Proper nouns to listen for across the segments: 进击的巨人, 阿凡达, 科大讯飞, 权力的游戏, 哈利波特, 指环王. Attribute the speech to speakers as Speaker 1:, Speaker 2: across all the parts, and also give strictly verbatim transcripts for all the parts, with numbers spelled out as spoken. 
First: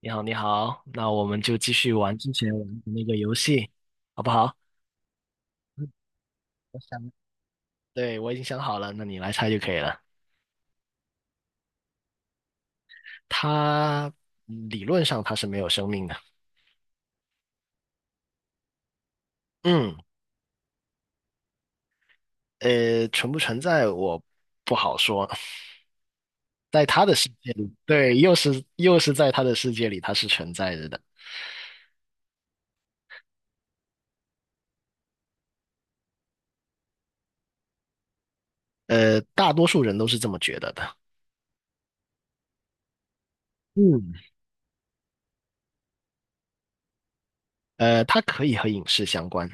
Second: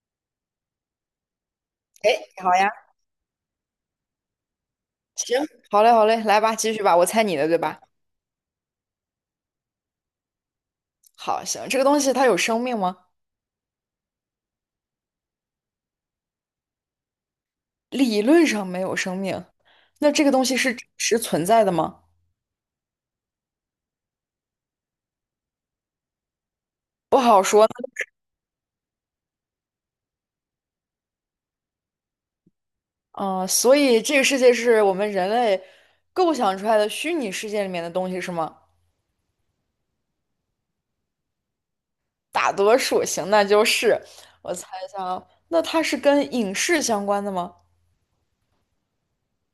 Speaker 1: 你好，你好，那我们就继续
Speaker 2: 哎，
Speaker 1: 玩之
Speaker 2: 好
Speaker 1: 前玩
Speaker 2: 呀，
Speaker 1: 的那个游戏，好不好？
Speaker 2: 行，好
Speaker 1: 嗯，
Speaker 2: 嘞，好嘞，来吧，继
Speaker 1: 我
Speaker 2: 续吧，我
Speaker 1: 想，
Speaker 2: 猜你的，对吧？
Speaker 1: 对，我已经想好了，那你来猜就可以了。
Speaker 2: 好，行，这个东西它有生命吗？
Speaker 1: 它嗯理论上它是没有生命的。
Speaker 2: 理论上没有生命，
Speaker 1: 嗯，
Speaker 2: 那这个东西是真实存在的吗？
Speaker 1: 呃，存不存在我不好说，在它的
Speaker 2: 不
Speaker 1: 世
Speaker 2: 好
Speaker 1: 界
Speaker 2: 说。
Speaker 1: 里，对，又是又是在它的世界里，它是存在着的。
Speaker 2: 嗯、呃所以这个世界是我们人类构想出来的虚拟世界里面的东西是吗？
Speaker 1: 呃，大多数人都是这么觉得的。
Speaker 2: 大多数，行，那就是，
Speaker 1: 嗯，
Speaker 2: 我猜一下啊，那它是跟影视相关的吗？
Speaker 1: 呃，它可以和影视相关。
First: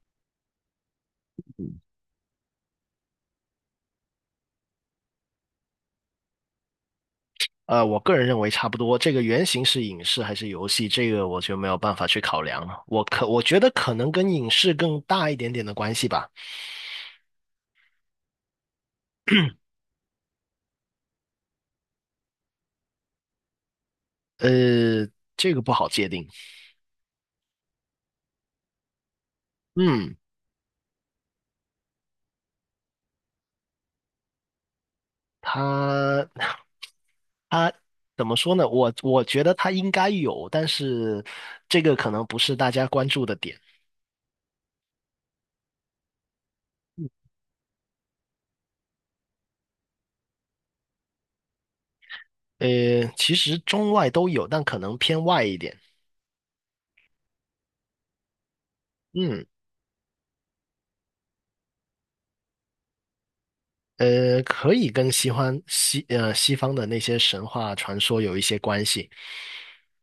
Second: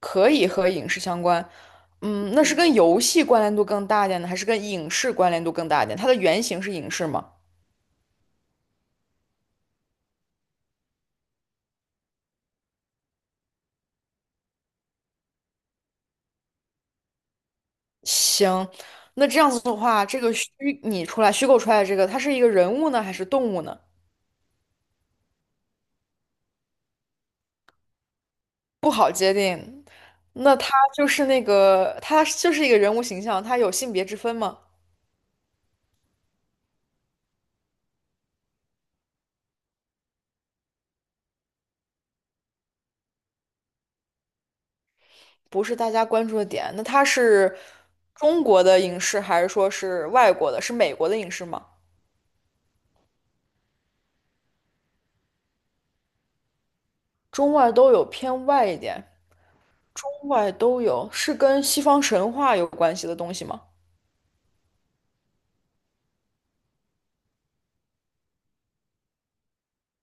Speaker 2: 可以和影视相关。
Speaker 1: 嗯
Speaker 2: 嗯，那是跟游戏关联度更大一点呢，还是跟影视关联度更大一点？它的原型是影视吗？
Speaker 1: 呃，我个人认为差不多。这个原型是影视还是游戏，这个我就没有办法去考量了。我可我觉得可能跟影视更大一点点的关系吧。
Speaker 2: 行，那这样子的话，这个虚拟出来、虚构出来的这个，它是一个人物呢，还是动物呢？
Speaker 1: 呃，这个不好界定。
Speaker 2: 不好界定。
Speaker 1: 嗯，
Speaker 2: 那它就是那个，它就是一个人物形象，它有性别之分吗？
Speaker 1: 它 它怎么说呢？我我觉得它应该有，但是这个可能不是大家关注的点。
Speaker 2: 不是大家关注的点。那它是中国的影视，还是说是外国的？是美国的影视吗？
Speaker 1: 呃，其实中外都有，但可能偏外一点。
Speaker 2: 中外都有，偏外一点。
Speaker 1: 嗯。
Speaker 2: 中外都有，是跟西方神话有关系的东西吗？
Speaker 1: 呃，可以跟西方西呃西方的那些神话传说有一些关系，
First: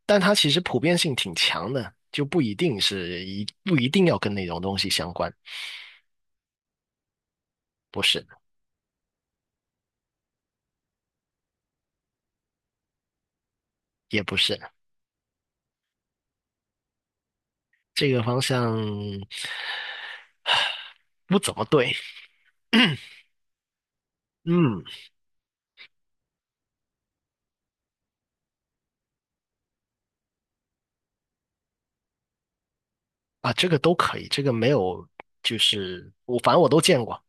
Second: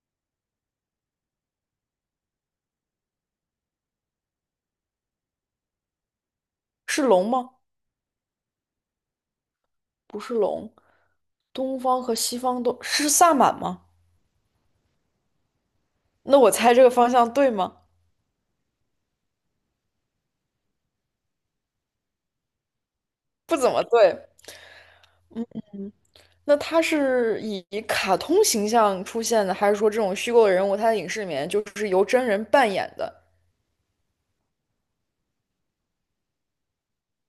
Speaker 1: 但它其实普遍性挺强的，就不一定是一不一定要跟那种东西相关。
Speaker 2: 是龙吗？
Speaker 1: 不是，
Speaker 2: 不是龙。东方和西方都是萨满吗？
Speaker 1: 也不是，
Speaker 2: 那我猜这个方向对吗？
Speaker 1: 这个方向不怎么对。
Speaker 2: 不怎么对。
Speaker 1: 嗯，
Speaker 2: 那他是以卡通形象出现的，还是说这种虚构的人物，他在影视里面就是由真人扮演的？
Speaker 1: 啊，这个都可以，这个没有，就是我反正我都见过。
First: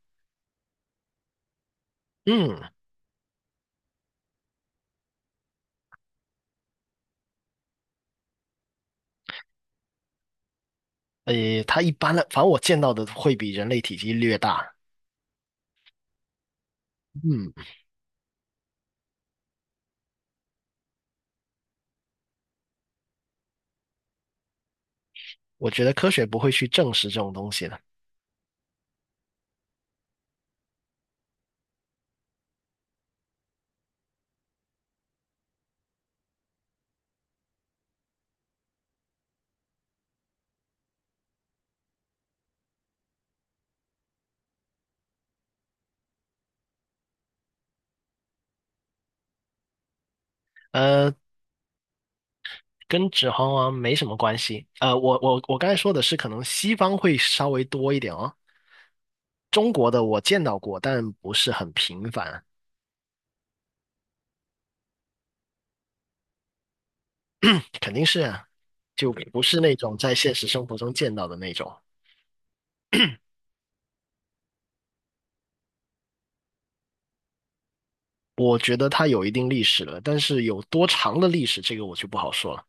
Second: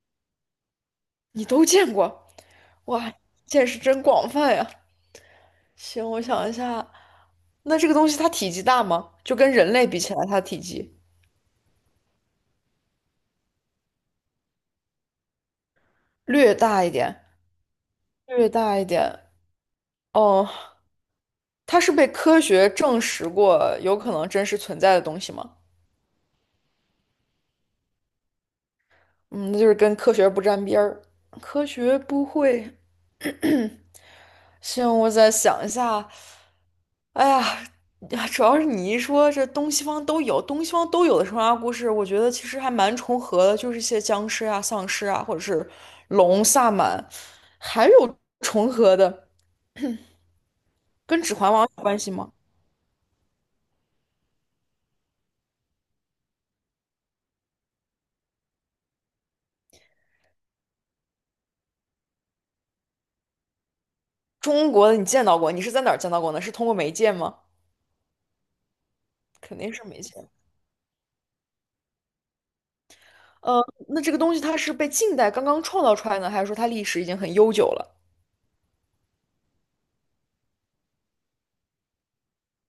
Speaker 2: 你都见过，
Speaker 1: 嗯，
Speaker 2: 哇，见识真广泛呀！行，我想一下，那这个东西它体积大吗？就跟人类比起来，它体积
Speaker 1: 呃，它一般的，反正我见到的会比人类体积略大。
Speaker 2: 略大一点，
Speaker 1: 嗯，
Speaker 2: 略大一点。哦，它是被科学证实过有可能真实存在的东西吗？
Speaker 1: 我觉得科学不会去证实这种东西的。
Speaker 2: 嗯，那就是跟科学不沾边儿，科学不会 行，我再想一下。哎呀，呀主要是你一说这东西方都有，东西方都有的神话故事，我觉得其实还蛮重合的，就是一些僵尸啊、丧尸啊，或者是龙、萨满，还有重合的，
Speaker 1: 呃，
Speaker 2: 跟《指环王》有关系吗？
Speaker 1: 跟指环王没什么关系。呃，我我我刚才说的是，可能西方会稍微多一点哦。中国的我见到过，但不是很频繁。
Speaker 2: 中国的你见到过，你是在哪儿见到过呢？是通过媒介吗？
Speaker 1: 肯定是啊，就不
Speaker 2: 肯
Speaker 1: 是
Speaker 2: 定
Speaker 1: 那
Speaker 2: 是
Speaker 1: 种
Speaker 2: 媒
Speaker 1: 在
Speaker 2: 介。
Speaker 1: 现实生活中见到的那种。
Speaker 2: 呃，那这个东西它是被近代刚刚创造出来呢，还是说它历史已经很悠久了？
Speaker 1: 我觉得它有一定历史了，但是有多长的历史，这个我就不好说了。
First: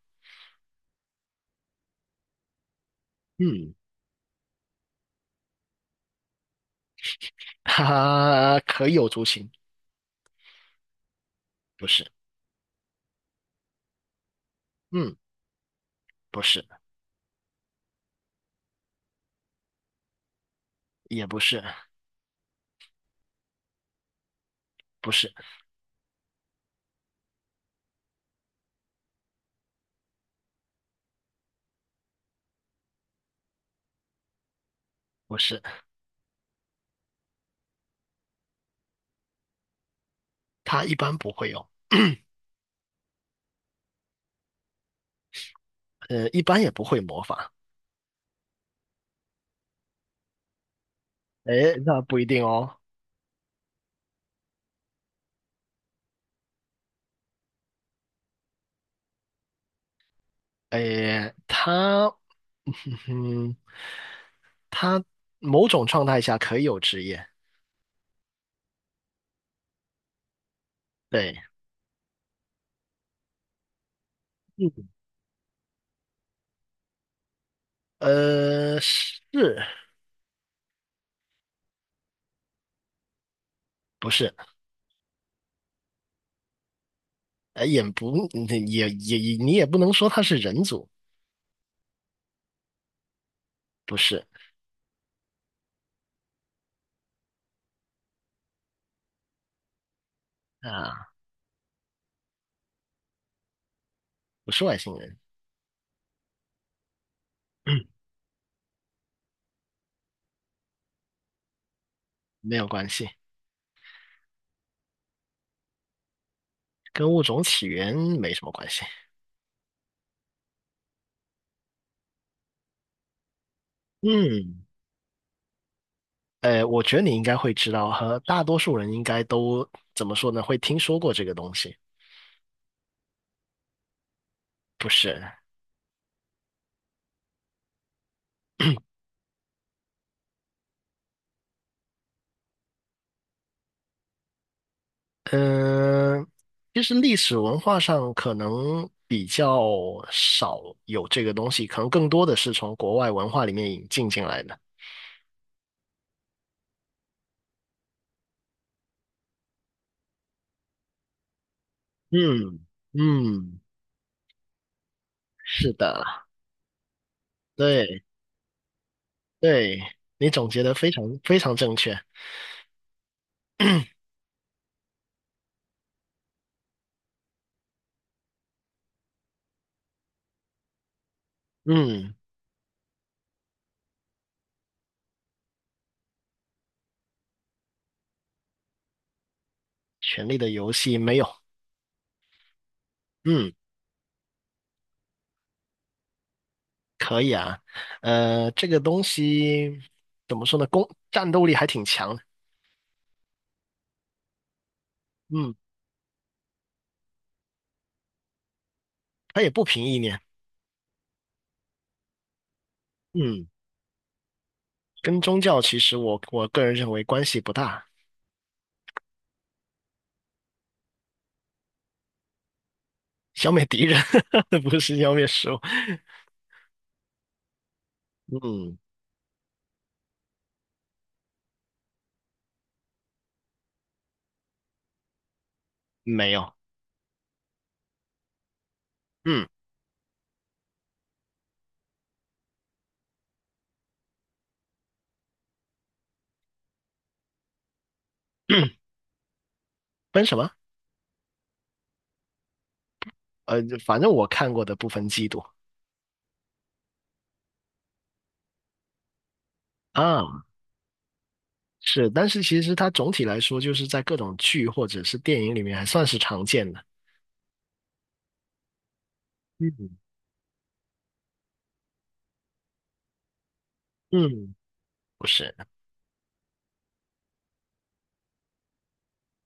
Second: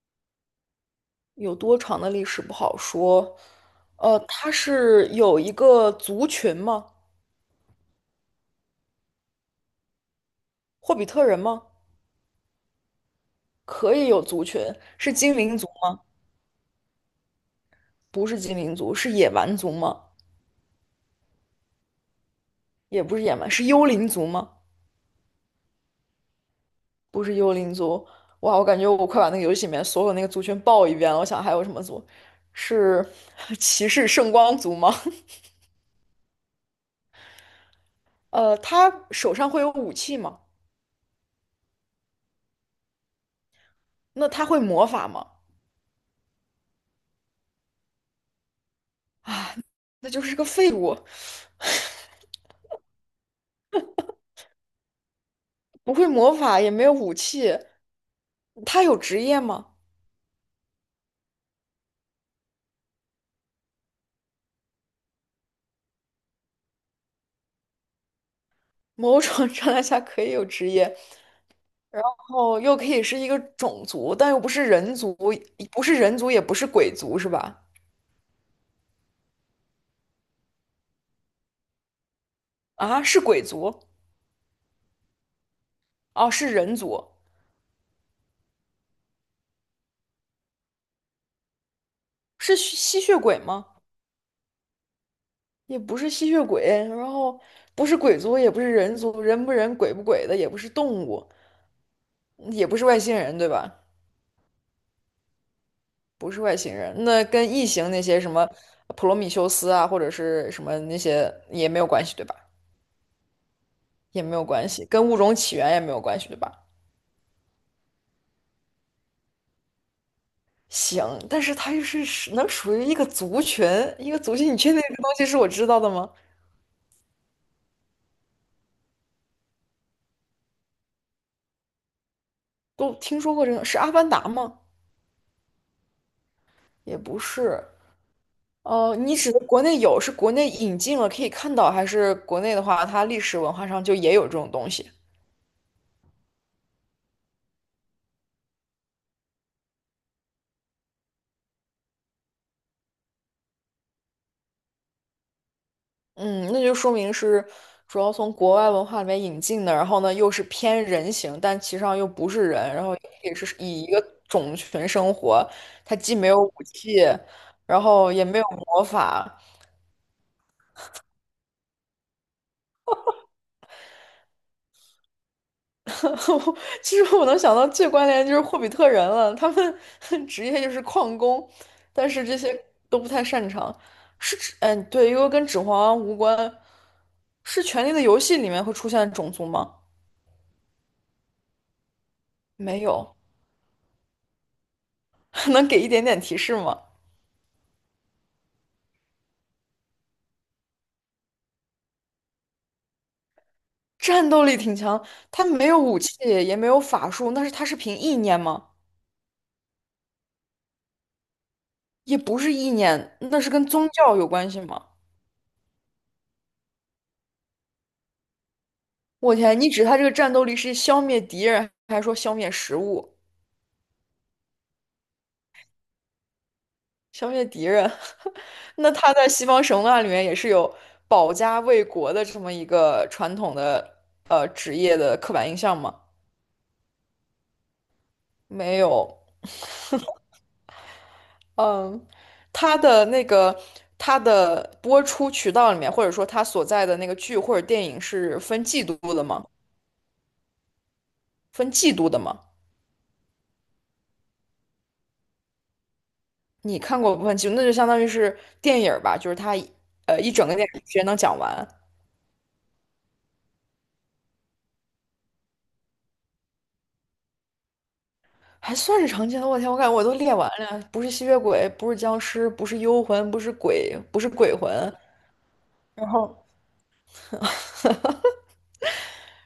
Speaker 2: 有多长的历史不好说。
Speaker 1: 嗯，
Speaker 2: 呃，它是有一个族群吗？
Speaker 1: 哈哈，可有族群？
Speaker 2: 霍比特人吗？
Speaker 1: 不是，
Speaker 2: 可以有族群，是
Speaker 1: 嗯，
Speaker 2: 精灵族吗？
Speaker 1: 不是，
Speaker 2: 不是精灵族，是野蛮族吗？
Speaker 1: 也不是，
Speaker 2: 也不是野蛮，是幽灵族吗？
Speaker 1: 不是，
Speaker 2: 不是幽灵族。哇，我感觉我快把那个游戏里面所有那个族群报一遍了。我想还有什么族？是 骑士圣光族吗？
Speaker 1: 不是，
Speaker 2: 呃，他手上会有武器吗？
Speaker 1: 他一般不会有。
Speaker 2: 那他会魔法吗？
Speaker 1: 呃，一般也不会模仿。
Speaker 2: 啊，那就是个废物，
Speaker 1: 哎，那不一定哦。
Speaker 2: 不会魔法，也没有武器。他有职业吗？
Speaker 1: 哎，他，嗯，某种状态下可以有职业。
Speaker 2: 某种状态下可以有职业，然
Speaker 1: 对。
Speaker 2: 后又可以是一个种族，但又不是
Speaker 1: 嗯。
Speaker 2: 人族，不是人族，也不是鬼族，是吧？
Speaker 1: 呃，是
Speaker 2: 啊，是鬼族，
Speaker 1: 不是？
Speaker 2: 哦，是人族，
Speaker 1: 呃，也不，嗯也也也，你也不能说他是人族。
Speaker 2: 是吸吸血鬼吗？
Speaker 1: 不是
Speaker 2: 也不是吸血鬼，然后不是鬼族，也不是人族，人不人，鬼不鬼的，也不是动
Speaker 1: 啊，
Speaker 2: 物，也不是外星人，对吧？
Speaker 1: 不是外星人。
Speaker 2: 不是外星人，那跟异形那 些什么普罗米修斯啊，或者是什么那些也没有关系，对吧？
Speaker 1: 没有关系，
Speaker 2: 也没有关系，跟物种起源也没有关系，对吧？
Speaker 1: 跟物种起源没什么关系。
Speaker 2: 行，但是它又是属能属于一个族群，一个族群，你
Speaker 1: 嗯，
Speaker 2: 确定这个东西是我知道的吗？
Speaker 1: 呃，我觉得你应该会知道，和大多数人应该都怎么说呢？会听说过这个东西。
Speaker 2: 都听说过这个，是《阿凡达》吗？
Speaker 1: 不是？
Speaker 2: 也不是。呃，你指的国内有，是国内引进了可以看到，还是国内的话，它历史文化上就也有这种东西？
Speaker 1: 嗯、其实历史文化上可能比较少有这个东西，可能更多的是从国外文化里面引进进来的。
Speaker 2: 嗯，那就说明是主要从国外文化里面引进的，然后呢又是偏人形，但其实上又不是
Speaker 1: 嗯，
Speaker 2: 人，然后也是
Speaker 1: 嗯，
Speaker 2: 以一个种群生活，
Speaker 1: 是
Speaker 2: 它
Speaker 1: 的，
Speaker 2: 既没有武器，然
Speaker 1: 对，
Speaker 2: 后也没有魔法。
Speaker 1: 对，你总结的非常非常正确。
Speaker 2: 其实我能想到最关联的就是霍比特人了，他们 职业就是矿工，但
Speaker 1: 嗯，
Speaker 2: 是这些都不太擅长。是指，嗯，对，因为跟《指环王》无关。是《权力的游戏》里面会出现种族吗？
Speaker 1: 《权力的游戏》没有。
Speaker 2: 没有，
Speaker 1: 嗯，
Speaker 2: 能给一点点提示吗？
Speaker 1: 可以啊。呃，这个东西怎么说呢？攻战斗力还挺强的。
Speaker 2: 战斗力挺强，他
Speaker 1: 嗯，
Speaker 2: 没有武器，也没有法术，那是他是凭意念吗？
Speaker 1: 它也不凭意念。
Speaker 2: 也不是意念，那
Speaker 1: 嗯，
Speaker 2: 是跟宗教有关系吗？
Speaker 1: 跟宗教其实我我个人认为关系不大。
Speaker 2: 我天，你指他这个战斗力是消灭敌人，还说消灭食物、
Speaker 1: 消灭敌人 不是消灭食物。
Speaker 2: 消灭敌人？
Speaker 1: 嗯，
Speaker 2: 那他在西方神话里面也是有保家卫国的这么一个传统的呃职业的刻板印象吗？
Speaker 1: 没有。
Speaker 2: 没有。
Speaker 1: 嗯，
Speaker 2: 嗯，他的那个他的播出渠道里面，或者说他所在的那个剧或者电影是分季度 的吗？
Speaker 1: 分什么？
Speaker 2: 分季度的吗？
Speaker 1: 呃，反正我看过的不分季度
Speaker 2: 你看过不分季度那就相当于是电影儿吧，就是他呃一
Speaker 1: 啊。
Speaker 2: 整个电影时间能讲完，
Speaker 1: 是，但是其实它总体来说，就是在各种剧或者是电影里面还算是常见的。
Speaker 2: 还算是常见的。我天，我感觉
Speaker 1: 嗯，
Speaker 2: 我都列完了，不是吸血鬼，不是僵尸，不是幽魂，不是鬼，不是鬼
Speaker 1: 嗯，
Speaker 2: 魂，
Speaker 1: 不是，
Speaker 2: 然后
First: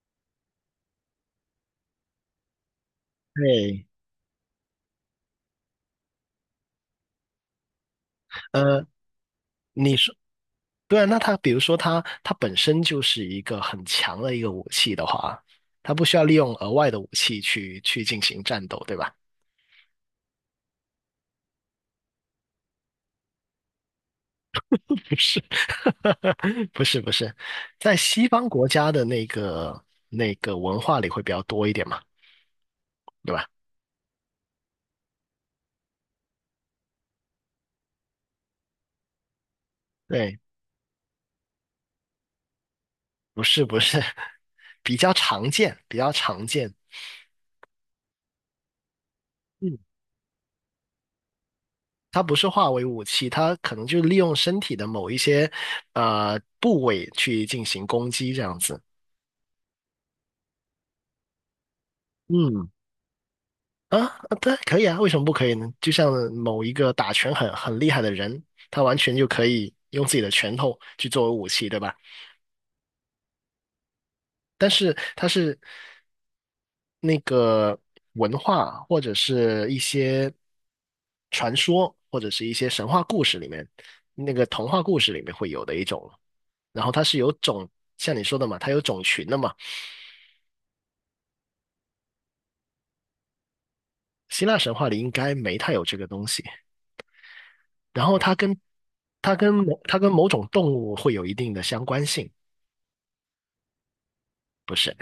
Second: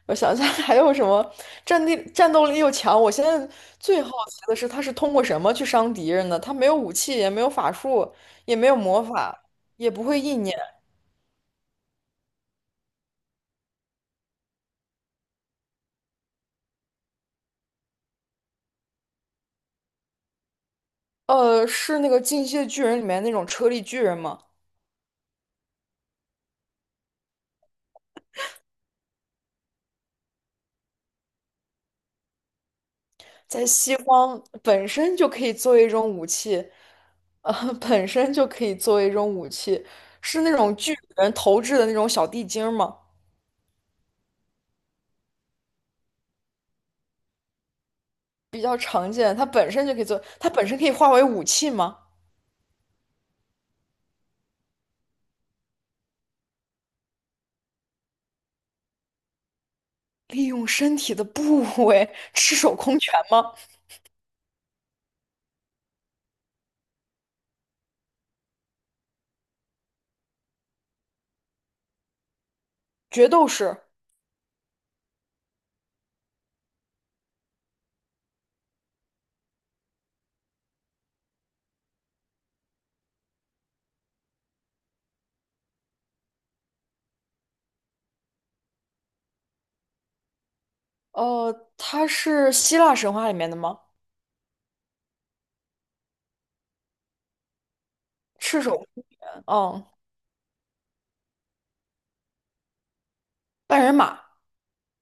Speaker 2: 我想一下还有什么战地战斗力又强？我现在
Speaker 1: 对，
Speaker 2: 最好奇的是，他是通过什么去伤敌人的？他没有武器，也没有法术，也没有
Speaker 1: 呃，
Speaker 2: 魔法，也
Speaker 1: 你
Speaker 2: 不
Speaker 1: 说，
Speaker 2: 会意念。
Speaker 1: 对啊，那它比如说它它本身就是一个很强的一个武器的话，它不需要利用额外的武器去去进行战斗，对吧？
Speaker 2: 呃，是那个《进击的巨人》里面那种车力巨人吗？
Speaker 1: 不是，不是，不是，在西方国家的那个那个文化里会比较多一点嘛，对吧？
Speaker 2: 在西方本身就可以作为一种武器，呃，本身就可以作为一种武器，
Speaker 1: 对，
Speaker 2: 是那种巨人投掷的那种小地精儿吗？
Speaker 1: 不是，不是，比较常见，比较常见。
Speaker 2: 比较常见，它本
Speaker 1: 嗯。
Speaker 2: 身就可以做，它本身可以化为武器吗？
Speaker 1: 它不是化为武器，它可能就利用身体的某一些呃部位去进行攻击这样子。
Speaker 2: 利用身体的部位，赤
Speaker 1: 嗯
Speaker 2: 手空拳吗？
Speaker 1: 啊，啊对，可以啊，为什么不可以呢？就像某一个打拳很很厉害的人，他完全就可以用自己的拳头去作为武器，对吧？
Speaker 2: 决斗士，
Speaker 1: 但是它是那个文化或者是一些传说或者是一些神话故事里面，那个童话故事里面会有的一种。然后它是有种，像你说的嘛，它有种群的嘛。
Speaker 2: 呃，他是希腊神话里面的吗？
Speaker 1: 希腊神话里应该没太有这个东西。然后它跟
Speaker 2: 赤手空
Speaker 1: 它
Speaker 2: 拳，
Speaker 1: 跟某
Speaker 2: 嗯，
Speaker 1: 它跟某种动物会有一定的相关性。
Speaker 2: 半人马。
Speaker 1: 不是？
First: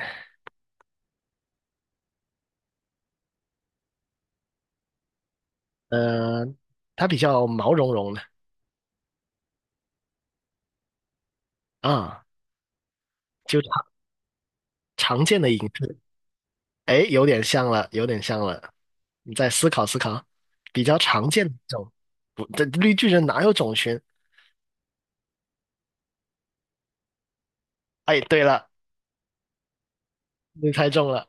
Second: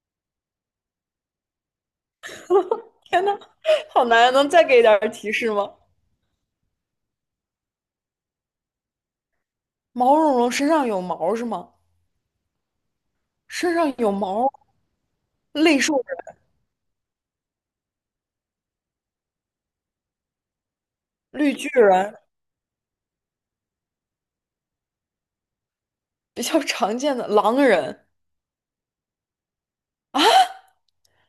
Speaker 2: 天呐，好难啊能再给点儿提示吗？
Speaker 1: 呃，它比较毛茸茸的
Speaker 2: 毛茸茸身上有毛是吗？
Speaker 1: 啊，就常
Speaker 2: 身上有毛，
Speaker 1: 常见的影，
Speaker 2: 类兽人
Speaker 1: 哎，有点像了，有点像了。你再思考思考，比较常见的
Speaker 2: 绿巨
Speaker 1: 种，
Speaker 2: 人，
Speaker 1: 不，这绿巨人哪有种群？
Speaker 2: 比较常见的狼人，
Speaker 1: 哎，对了，你猜中了。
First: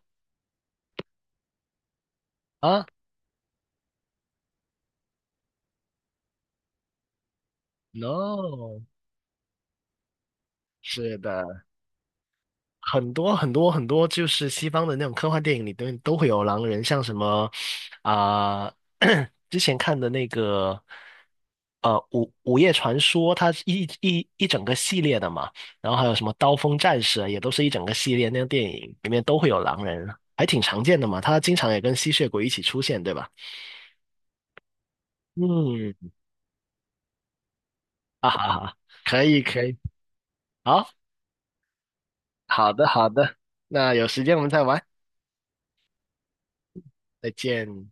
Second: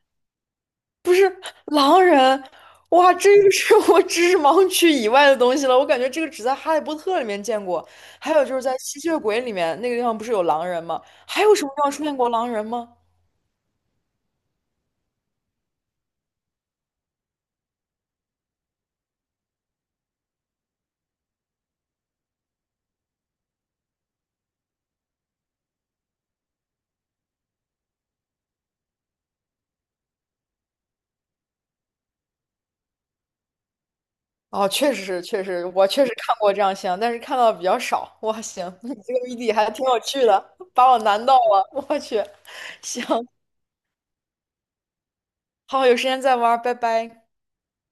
Speaker 2: 狼人，
Speaker 1: 啊
Speaker 2: 哇，这个是我知识盲区以外的东西了。我感觉这个只在《哈利波特》里面见过，还有就是在
Speaker 1: ？No，
Speaker 2: 吸血鬼里面那个地方不是有狼人吗？
Speaker 1: 是
Speaker 2: 还有
Speaker 1: 的。
Speaker 2: 什么地方出现过狼人吗？
Speaker 1: 很多很多很多，就是西方的那种科幻电影里都都会有狼人，像什么啊、之前看的那个呃《午午夜传说》，它是一一一整个系列的嘛，然后还有什么《刀锋战士》啊，也都是一整个系列那个电影里面都会有狼人，还挺常见的嘛。它经常也跟吸血鬼一起出现，对吧？
Speaker 2: 哦，确实是，确实，我
Speaker 1: 嗯，
Speaker 2: 确 实看过这样像，但是看到的比较少。
Speaker 1: 啊
Speaker 2: 哇，
Speaker 1: 哈
Speaker 2: 行，
Speaker 1: 哈，
Speaker 2: 你这
Speaker 1: 可
Speaker 2: 个谜
Speaker 1: 以
Speaker 2: 底
Speaker 1: 可
Speaker 2: 还
Speaker 1: 以，
Speaker 2: 挺有趣的，
Speaker 1: 好，
Speaker 2: 把我难到了。我去，
Speaker 1: 好的
Speaker 2: 行，
Speaker 1: 好的，那有时间我们再玩，
Speaker 2: 好，有时间再玩拜拜。
Speaker 1: 再见。